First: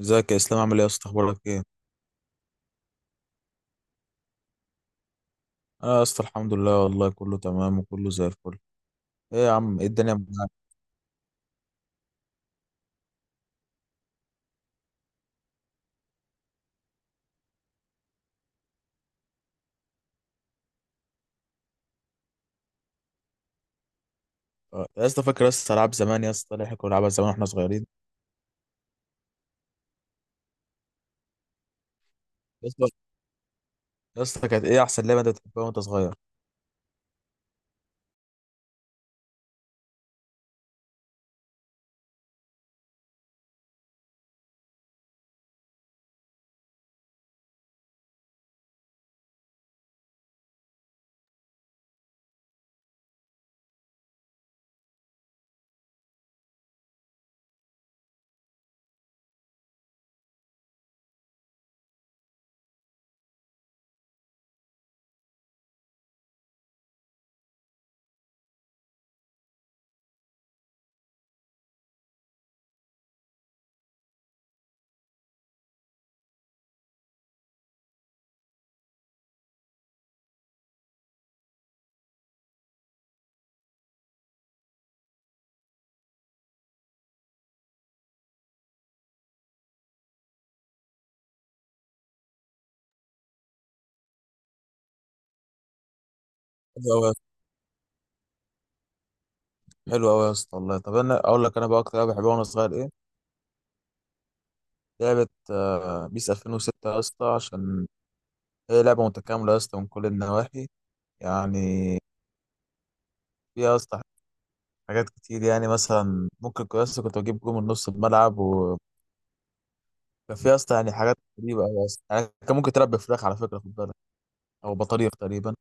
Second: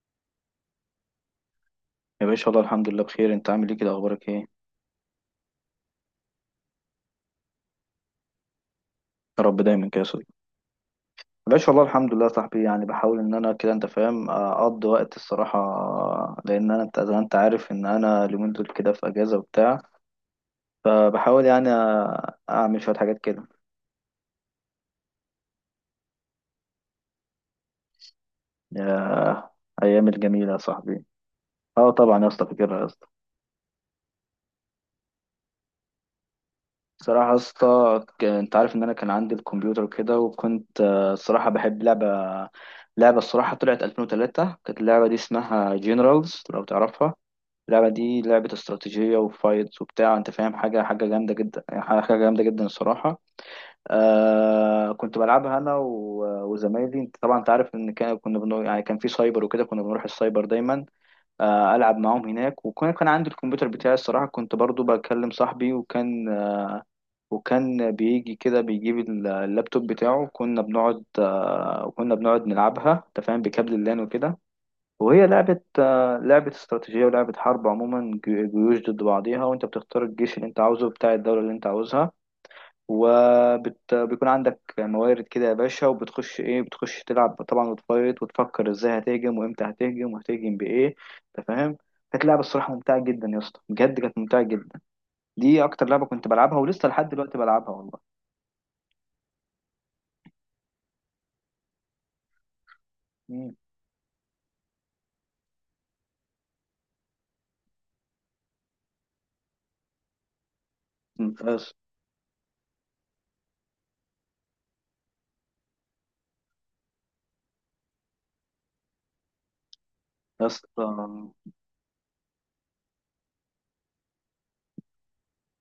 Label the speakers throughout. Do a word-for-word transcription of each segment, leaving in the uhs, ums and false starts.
Speaker 1: ازيك يا اسلام؟ عامل ايه يا اسطى؟ اخبارك ايه؟
Speaker 2: يا باشا والله الحمد لله بخير، انت عامل ايه كده؟ اخبارك ايه؟ يا
Speaker 1: انا يا اسطى الحمد لله، والله كله تمام وكله زي الفل. ايه يا
Speaker 2: رب
Speaker 1: عم؟ ايه
Speaker 2: دايما كده يا
Speaker 1: الدنيا
Speaker 2: صديقي.
Speaker 1: معاك؟
Speaker 2: يا باشا والله الحمد لله يا صاحبي، يعني بحاول ان انا كده انت فاهم اقضي وقت الصراحه، لان انا انت زي ما انت عارف ان انا اليومين دول كده في اجازه وبتاع، فبحاول يعني اعمل شويه حاجات كده.
Speaker 1: اه، يا اسطى فاكر يا اسطى العاب زمان يا اسطى اللي احنا كنا بنلعبها زمان واحنا صغيرين؟
Speaker 2: يا ايام الجميله يا صاحبي، اه طبعا يا اسطى
Speaker 1: يا
Speaker 2: فاكرها يا
Speaker 1: اسطى،
Speaker 2: اسطى.
Speaker 1: يا اسطى كانت ايه احسن لعبه انت بتحبها وانت صغير؟
Speaker 2: الصراحه يا اسطى ك- انت عارف ان انا كان عندي الكمبيوتر وكده، وكنت آه، الصراحه بحب لعبه. لعبه الصراحه طلعت ألفين وثلاثة، كانت اللعبه دي اسمها جنرالز لو تعرفها. اللعبة دي لعبة استراتيجية وفايتس وبتاع انت فاهم، حاجة حاجة جامدة جدا يعني، حاجة جامدة جدا الصراحة. آه كنت بلعبها انا و- وزمايلي، انت طبعا انت عارف ان كان كنا بنو... يعني كان في سايبر وكده، كنا بنروح السايبر دايما، آه العب معاهم هناك. وكان كان عندي الكمبيوتر بتاعي الصراحة، كنت برضو بكلم صاحبي وكان وكان بيجي كده، بيجيب ال- اللابتوب بتاعه. كنا بنقعد آه كنا بنقعد نلعبها انت فاهم بكابل اللان وكده. وهي لعبة آه، لعبة استراتيجية ولعبة حرب عموما، ج- جيوش ضد بعضيها، وانت بتختار الجيش اللي انت عاوزه بتاع الدولة اللي انت عاوزها. وبيكون عندك موارد كده يا باشا، وبتخش ايه، بتخش تلعب طبعا وتفايت وتفكر ازاي هتهجم وامتى هتهجم وهتهجم بايه انت فاهم. كانت لعبة الصراحة ممتعة جدا يا اسطى، بجد كانت ممتعة جدا. دي اكتر لعبة كنت بلعبها ولسه
Speaker 1: حلو
Speaker 2: لحد
Speaker 1: قوي.
Speaker 2: دلوقتي بلعبها والله.
Speaker 1: حلو قوي يا اسطى والله. طب انا اقول لك، انا بقى اكتر لعبه بحبها وانا صغير ايه؟
Speaker 2: مم.
Speaker 1: لعبه آه، بيس الفين وستة يا اسطى، عشان هي لعبه متكامله يا اسطى من كل النواحي.
Speaker 2: يا
Speaker 1: يعني
Speaker 2: اسطى،
Speaker 1: فيها يا اسطى حاجات كتير. يعني مثلا ممكن كنت- يا اسطى كنت بجيب جول من نص الملعب. كان
Speaker 2: يا
Speaker 1: في يا
Speaker 2: اسطى،
Speaker 1: اسطى يعني حاجات غريبه قوي يا اسطى. يعني كان ممكن تربي فراخ، على فكره خد بالك، او بطاريق تقريبا.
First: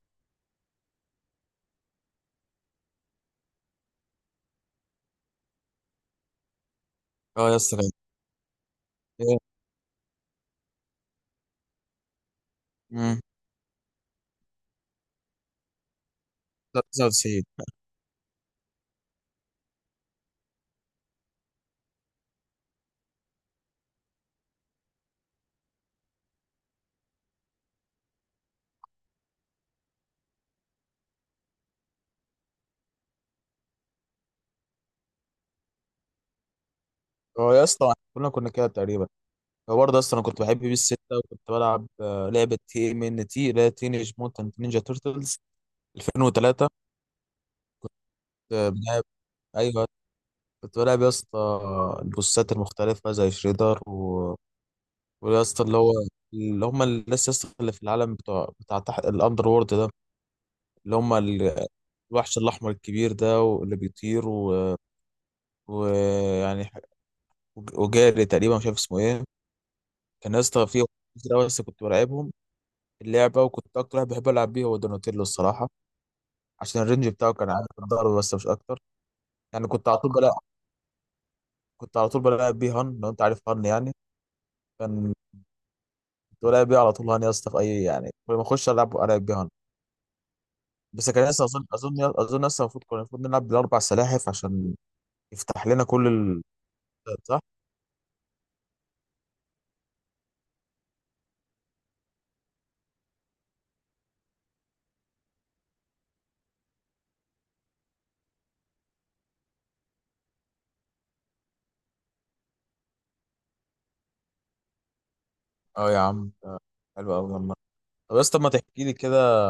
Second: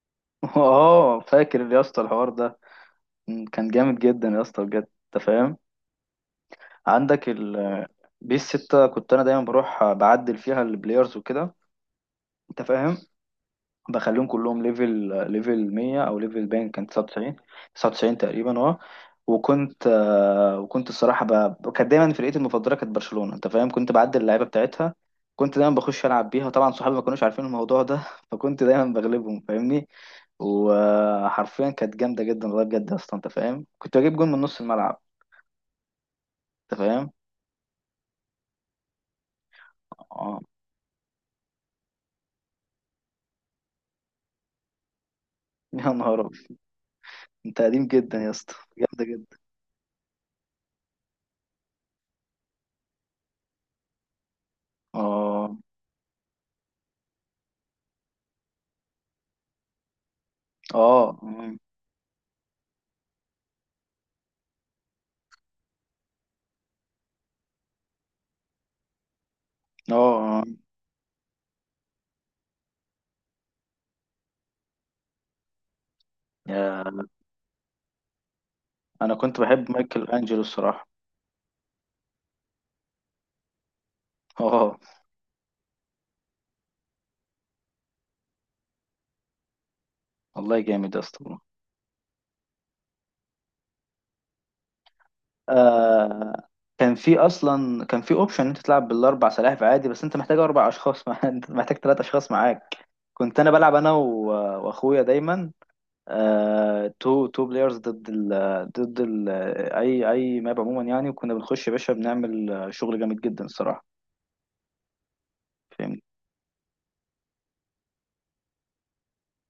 Speaker 2: اه فاكر يا اسطى الحوار ده. مم، كان جامد جدا يا اسطى بجد، انت فاهم. عندك
Speaker 1: اه يا اسطى.
Speaker 2: ال بيس ستة، كنت انا
Speaker 1: كان إيه؟
Speaker 2: دايما بروح بعدل فيها البلايرز وكده انت فاهم.
Speaker 1: امم
Speaker 2: بخليهم كلهم ليفل، ليفل مية، او ليفل باين كان تسعة وتسعين.
Speaker 1: تسعة وتسعين.
Speaker 2: تسعة وتسعين تقريبا اه. وكنت آه، وكنت الصراحه ب... كانت دايما فرقتي المفضله كانت برشلونه انت فاهم، كنت بعدل اللعيبه بتاعتها. كنت دايما بخش العب بيها طبعا، صحابي ما كانوش عارفين الموضوع ده فكنت دايما بغلبهم فاهمني. وحرفيا كانت جامده جدا والله بجد، اصلا انت فاهم كنت بجيب جون من نص الملعب انت فاهم.
Speaker 1: هو يا اسطى كلنا كنا كده تقريبا. هو برضه اصلا انا
Speaker 2: اه
Speaker 1: كنت بحب بيس ستة، وكنت بلعب آه، لعبه تي ام ان تي اللي هي تينيج موتنت نينجا تيرتلز
Speaker 2: يا نهار،
Speaker 1: الفين وتلاته.
Speaker 2: انت قديم جدا يا اسطى،
Speaker 1: كنت بلعب،
Speaker 2: جامدة جدا.
Speaker 1: ايوه كنت بلعب يا اسطى البوسات المختلفه زي شريدر و... ويا
Speaker 2: اه
Speaker 1: اسطى اللي هو اللي هم الناس يا اسطى اللي في العالم بتوع بتاع تحت الاندر وورلد ده. اللي هم
Speaker 2: اه
Speaker 1: ال- الوحش الأحمر الكبير ده، واللي بيطير و- ويعني ح- وجاري تقريبا مش عارف اسمه ايه.
Speaker 2: اه
Speaker 1: كان يا
Speaker 2: اه
Speaker 1: اسطى فيه كتير أوي، بس كنت بلعبهم اللعبة. وكنت أكتر واحد بحب ألعب بيه هو دوناتيلو الصراحة، عشان
Speaker 2: يا،
Speaker 1: الرينج بتاعه كان عالي في الضرب، بس مش أكتر.
Speaker 2: انا كنت
Speaker 1: يعني
Speaker 2: بحب
Speaker 1: كنت على
Speaker 2: مايكل
Speaker 1: طول بلعب
Speaker 2: انجلو الصراحة.
Speaker 1: كنت على طول بلعب بيه هان، لو أنت عارف هان يعني.
Speaker 2: اه
Speaker 1: كان كنت بلعب بيه على طول هان يا اسطى في أي، يعني كل ما أخش ألعب ألعب بيه هان.
Speaker 2: والله جامد يا
Speaker 1: بس
Speaker 2: اسطى
Speaker 1: كان
Speaker 2: والله.
Speaker 1: لسه أظن أظن أظن لسه المفروض كنا المفروض نلعب بالأربع سلاحف عشان يفتح لنا كل
Speaker 2: آه
Speaker 1: ال...
Speaker 2: كان في
Speaker 1: صح؟
Speaker 2: اصلا كان في اوبشن ان انت تلعب بالاربع سلاحف عادي، بس انت محتاج اربع اشخاص مع... انت محتاج ثلاث اشخاص معاك. كنت انا بلعب انا و... واخويا دايما، آه تو تو بلايرز ضد ال... ضد ال... اي اي ماب عموما يعني. وكنا بنخش يا باشا، بنعمل شغل جامد جدا الصراحة
Speaker 1: أه يا
Speaker 2: فاهمني.
Speaker 1: عم، حلو قوي لما. طب يا اسطى ما تحكي لي كده،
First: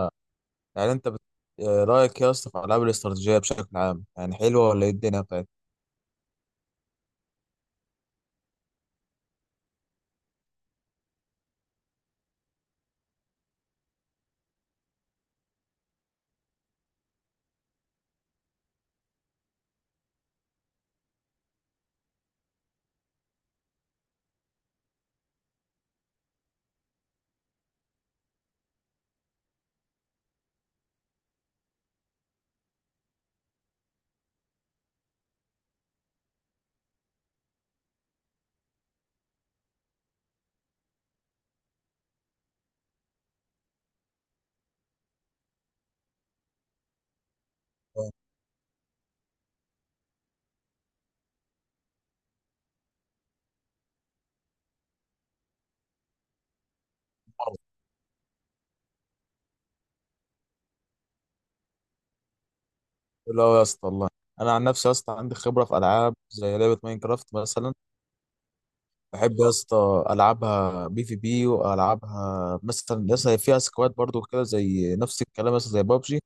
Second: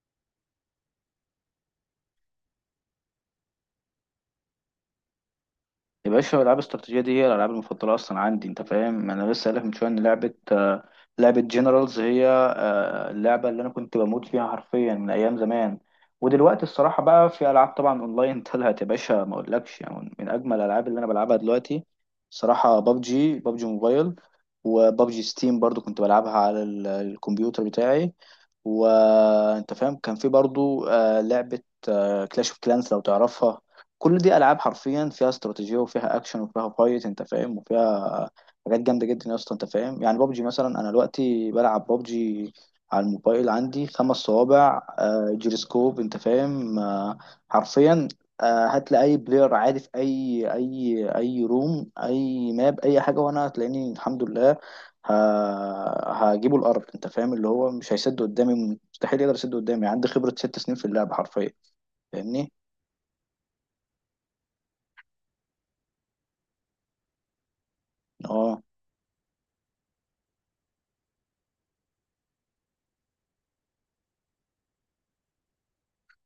Speaker 1: يعني انت بت... آه، رايك يا اسطى في العاب الاستراتيجيه بشكل عام؟ يعني حلوه ولا ايه الدنيا بتاعتها؟
Speaker 2: يا باشا الالعاب الاستراتيجيه دي هي الالعاب المفضله اصلا عندي انت فاهم، انا لسه قايل لك من شويه ان لعبه آه، لعبه جنرالز هي آه، اللعبه اللي انا كنت بموت فيها حرفيا من ايام زمان. ودلوقتي الصراحه بقى في العاب طبعا اونلاين طلعت يا باشا، ما اقولكش يعني، من اجمل الالعاب اللي انا بلعبها دلوقتي صراحه بابجي بابجي موبايل. وبابجي ستيم برضو كنت بلعبها على ال- الكمبيوتر بتاعي. وانت فاهم كان في برضو آه، لعبه كلاش اوف كلانس لو تعرفها. كل دي العاب حرفيا فيها استراتيجيه وفيها اكشن وفيها فايت انت فاهم، وفيها حاجات جامده جدا يا اسطى انت فاهم. يعني بابجي مثلا انا دلوقتي بلعب بابجي على الموبايل، عندي خمس صوابع آه، جيروسكوب، انت فاهم، آه، حرفيا آه، هات لي اي بلاير عادي في اي اي اي روم اي ماب اي حاجه، وانا هتلاقيني الحمد لله، ه- هجيبه الارض. انت فاهم اللي
Speaker 1: حلوه
Speaker 2: هو مش هيسد قدامي، مستحيل يقدر يسد قدامي، عندي خبره ست سنين في اللعبه حرفيا. فاهمني.
Speaker 1: قوي يا اسطى والله. انا عن نفسي يا اسطى عندي خبره في العاب زي لعبه ماينكرافت مثلا.
Speaker 2: اه
Speaker 1: بحب يا اسطى العبها بي في بي، والعبها مثلا يا اسطى فيها سكواد برضو، كده زي نفس الكلام مثلا زي بابجي.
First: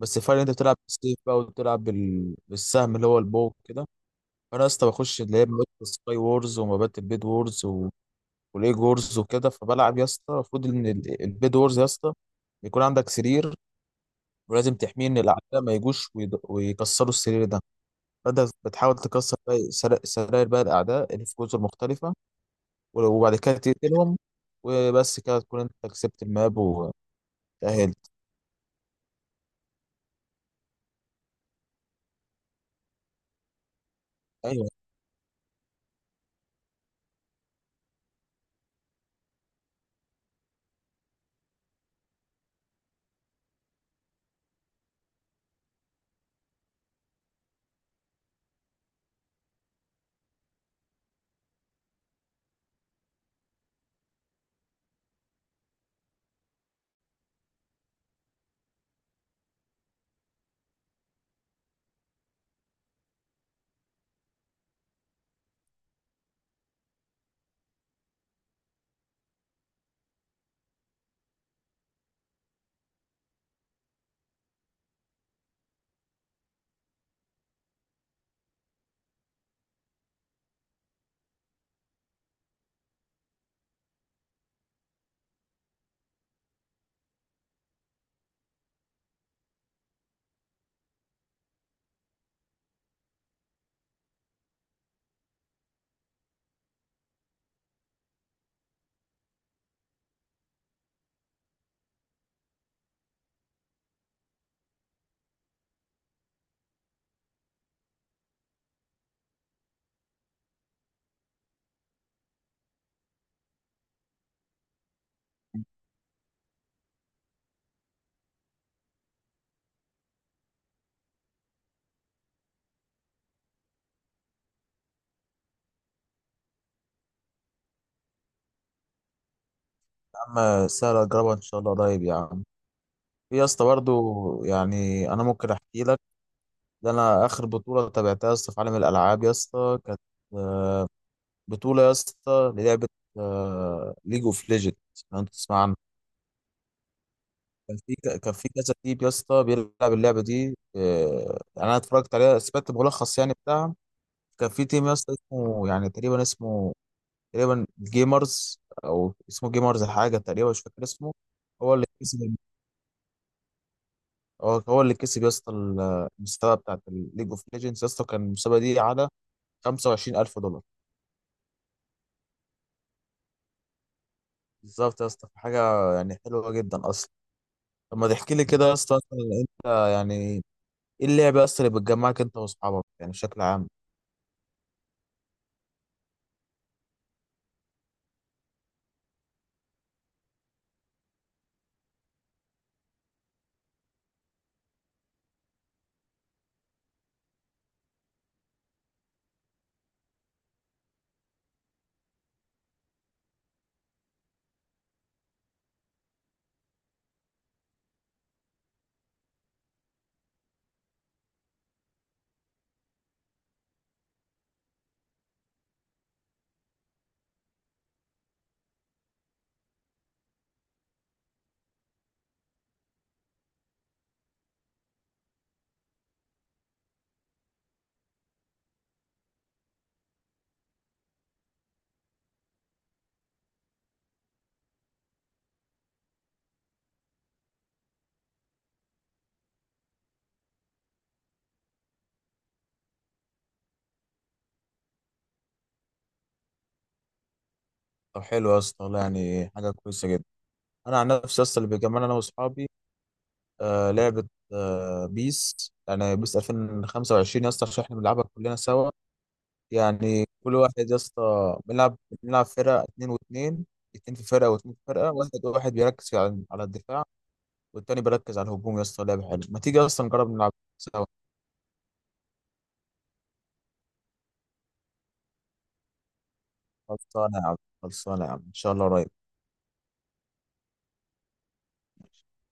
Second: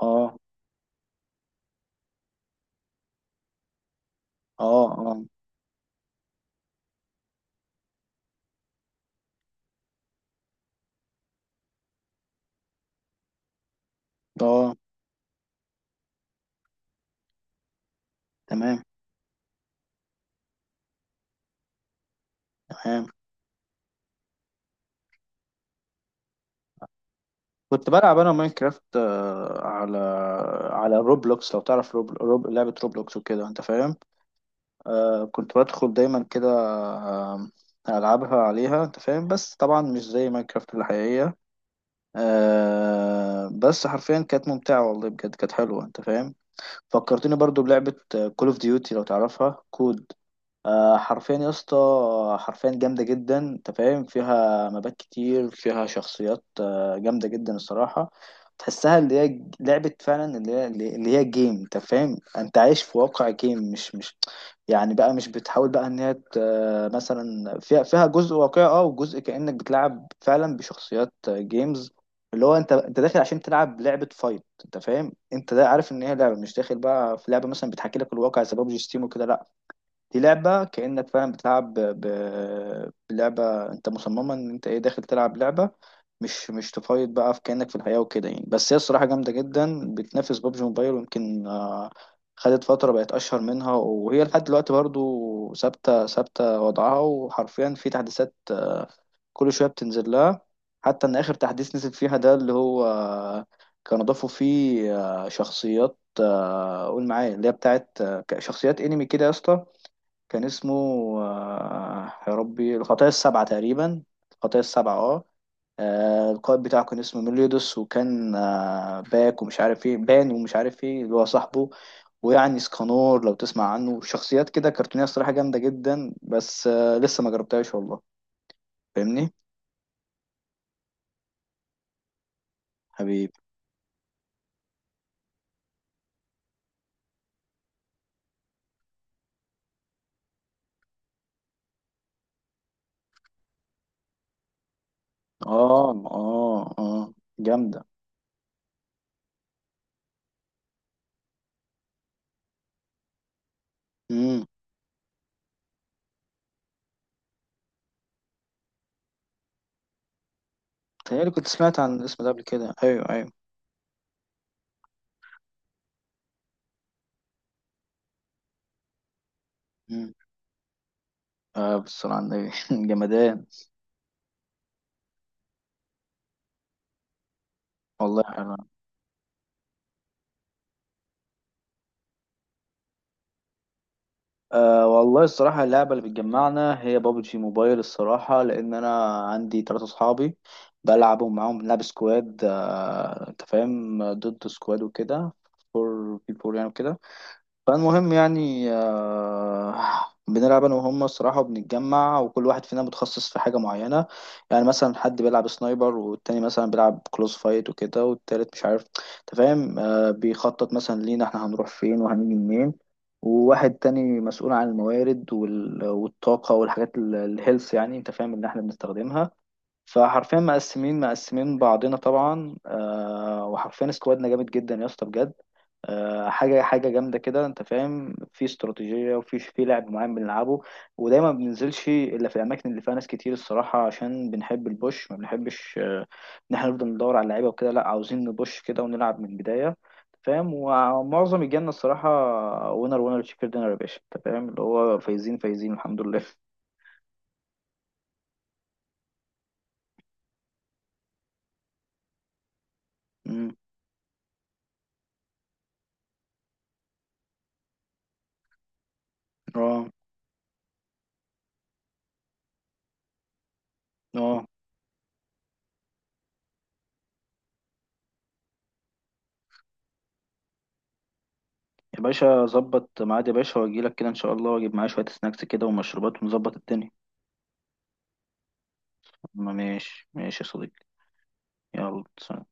Speaker 1: بس الفرق إن انت بتلعب بالسيف بقى، وبتلعب بال... بالسهم اللي هو البو كده. فانا يا
Speaker 2: اه
Speaker 1: اسطى بخش
Speaker 2: اه
Speaker 1: اللي هي مبات السكاي وورز، ومبات البيد وورز، وليج وورز وكده. فبلعب يا اسطى المفروض ان ال- البيد وورز يا اسطى يكون عندك سرير،
Speaker 2: اه.
Speaker 1: ولازم تحميه ان الاعداء ما يجوش ويض- ويكسروا السرير ده. فانت
Speaker 2: تمام
Speaker 1: بتحاول تكسر باقي سرا- سراير بقى الاعداء اللي في جزر مختلفه.
Speaker 2: تمام.
Speaker 1: وبعد كده تقتلهم، وبس كده تكون انت كسبت الماب وتأهلت.
Speaker 2: كنت بلعب انا ماينكرافت آه، على، على روبلوكس لو تعرف روب... روب... لعبة روبلوكس وكده انت فاهم.
Speaker 1: ايوه
Speaker 2: آه كنت بدخل دايما كده، آه، العبها عليها انت فاهم، بس طبعا مش زي ماينكرافت الحقيقية. آه بس حرفيا كانت ممتعة والله بجد، كانت حلوة انت فاهم. فكرتني برضو بلعبة كول اوف ديوتي لو تعرفها، كود. آه، حرفيا يا اسطى حرفيا جامدة جدا انت فاهم، فيها مبات كتير، فيها شخصيات آه، جامدة جدا الصراحة. تحسها اللي هي ج- لعبة فعلا اللي هي اللي هي جيم انت فاهم، انت عايش في واقع جيم، مش مش يعني بقى، مش بتحاول بقى ان هي ت- آه، مثلا فيها فيها جزء واقعي اه، وجزء كأنك بتلعب فعلا بشخصيات آه، جيمز. اللي هو انت انت داخل عشان تلعب لعبة فايت، انت فاهم، انت ده عارف ان هي لعبة، مش داخل بقى في لعبة مثلا بتحكي لك الواقع زي بابجي ستيم وكده، لا. دي لعبة كأنك فاهم بتلعب ب... ب- بلعبة، انت مصممة ان انت ايه، داخل تلعب لعبة، مش مش تفايض بقى في، كأنك في الحياة وكده يعني. بس هي الصراحة جامدة جدا، بتنافس بابجي موبايل ويمكن آه، خدت فترة بقت أشهر منها، وهي لحد دلوقتي برضو ثابتة ثابتة وضعها، وحرفيا في تحديثات آه، كل شوية بتنزل لها. حتى إن آخر تحديث نزل فيها ده اللي هو آه، كانوا ضافوا فيه آه، شخصيات آه، قول معايا اللي هي بتاعت آه، شخصيات انمي كده يا اسطى. كان اسمه آه، يا ربي الخطايا السبعة تقريبا، الخطايا السبعة اه. آه، القائد بتاعه كان اسمه ميليودوس، وكان آه، باك ومش عارف ايه، بان ومش عارف ايه اللي هو صاحبه، ويعني اسكانور لو تسمع عنه، شخصيات كده كرتونية الصراحة جامدة جدا، بس آه، لسه ما جربتهاش والله فاهمني.
Speaker 1: يا عم، سهله اجربها ان شاء الله قريب يا عم.
Speaker 2: حبيبي.
Speaker 1: في يا اسطى برضه، يعني انا ممكن احكي لك، ده انا اخر بطوله تابعتها يا اسطى في عالم الالعاب يا اسطى كانت بطولة يا اسطى للعبة ليج اوف ليجند، لو انت تسمع عنها.
Speaker 2: اه اه اه
Speaker 1: كان
Speaker 2: جامدة.
Speaker 1: في كان في كذا تيم يا اسطى بيلعب اللعبة دي. آه، يعني انا اتفرجت عليها، سمعت ملخص يعني بتاعها.
Speaker 2: امم.
Speaker 1: كان في تيم يا اسطى اسمه يعني تقريبا، اسمه تقريبا جيمرز او اسمه جيمرز حاجة تقريبا، مش فاكر اسمه.
Speaker 2: تهيألي كنت
Speaker 1: هو
Speaker 2: سمعت
Speaker 1: اللي
Speaker 2: عن الاسم ده
Speaker 1: كسب.
Speaker 2: قبل كده، ايوه ايوه.
Speaker 1: هو هو اللي كسب يا اسطى ال- المسابقة بتاعت الليج اوف ليجندز يا اسطى. كان المسابقة دي على
Speaker 2: امم.
Speaker 1: خمسة وعشرين الف دولار.
Speaker 2: آه بالصلاة على النبي جمدان
Speaker 1: بالظبط يا اسطى، حاجة يعني حلوة جدا اصلا. طب ما
Speaker 2: والله.
Speaker 1: تحكي لي كده يا اسطى، اصلا انت يعني ايه اللعبه اصلا اللي بتجمعك انت واصحابك يعني بشكل عام؟
Speaker 2: أه والله الصراحة اللعبة اللي بتجمعنا هي بابجي موبايل الصراحة، لأن أنا عندي تلاتة صحابي بلعبهم معاهم، بنلعب سكواد أه أنت فاهم، ضد سكواد وكده، فور في فور يعني وكده. فالمهم يعني آه، بنلعب انا وهم الصراحه، وبنتجمع، وكل واحد فينا متخصص في حاجه معينه. يعني مثلا حد بيلعب سنايبر، والتاني مثلا بيلعب كلوز فايت وكده، والتالت مش عارف انت فاهم، آه، بيخطط مثلا لينا احنا هنروح فين وهنيجي منين. وواحد تاني مسؤول عن الموارد وال- والطاقه والحاجات ال- الهيلث يعني انت فاهم ان احنا بنستخدمها. فحرفيا مقسمين مقسمين بعضنا طبعا آه، وحرفيا سكوادنا جامد جدا يا اسطى بجد. آه حاجه حاجه جامده كده انت فاهم، في استراتيجيه، وفي في لعب معين بنلعبه. ودايما ما بننزلش الا في الاماكن اللي فيها ناس كتير الصراحه، عشان بنحب البوش، ما بنحبش آه، ان احنا نفضل ندور على اللعيبه وكده، لا عاوزين نبوش كده ونلعب من البدايه. فاهم. ومعظم الجنة الصراحة وينر وينر تشيكن دينر يا باشا انت فاهم اللي هو فايزين فايزين الحمد لله
Speaker 1: طب حلو يا اسطى والله، يعني حاجه كويسه جدا. انا عن نفسي اصلا اللي بيجمعنا انا واصحابي
Speaker 2: امم.
Speaker 1: آه لعبه، آه بيس، يعني بيس الفين و خمسة وعشرين يا اسطى، عشان احنا بنلعبها كلنا سوا.
Speaker 2: اه
Speaker 1: يعني كل واحد يا اسطى بنلعب، بنلعب فرقه اتنين واتنين. اتنين في
Speaker 2: اه
Speaker 1: فرقه واتنين في فرقه. واحد واحد بيركز على على الدفاع، والتاني بيركز على الهجوم يا اسطى. لعبه حلوه، ما تيجي اصلا نجرب نلعب سوا.
Speaker 2: يا باشا ظبط ميعاد يا باشا، واجي لك كده ان شاء الله، واجيب معايا شوية سناكس كده ومشروبات ونظبط الدنيا.
Speaker 1: خلصانه يا عم، خلصانه يا عم ان شاء الله قريب.
Speaker 2: ماشي ماشي يا صديقي، يلا سلام.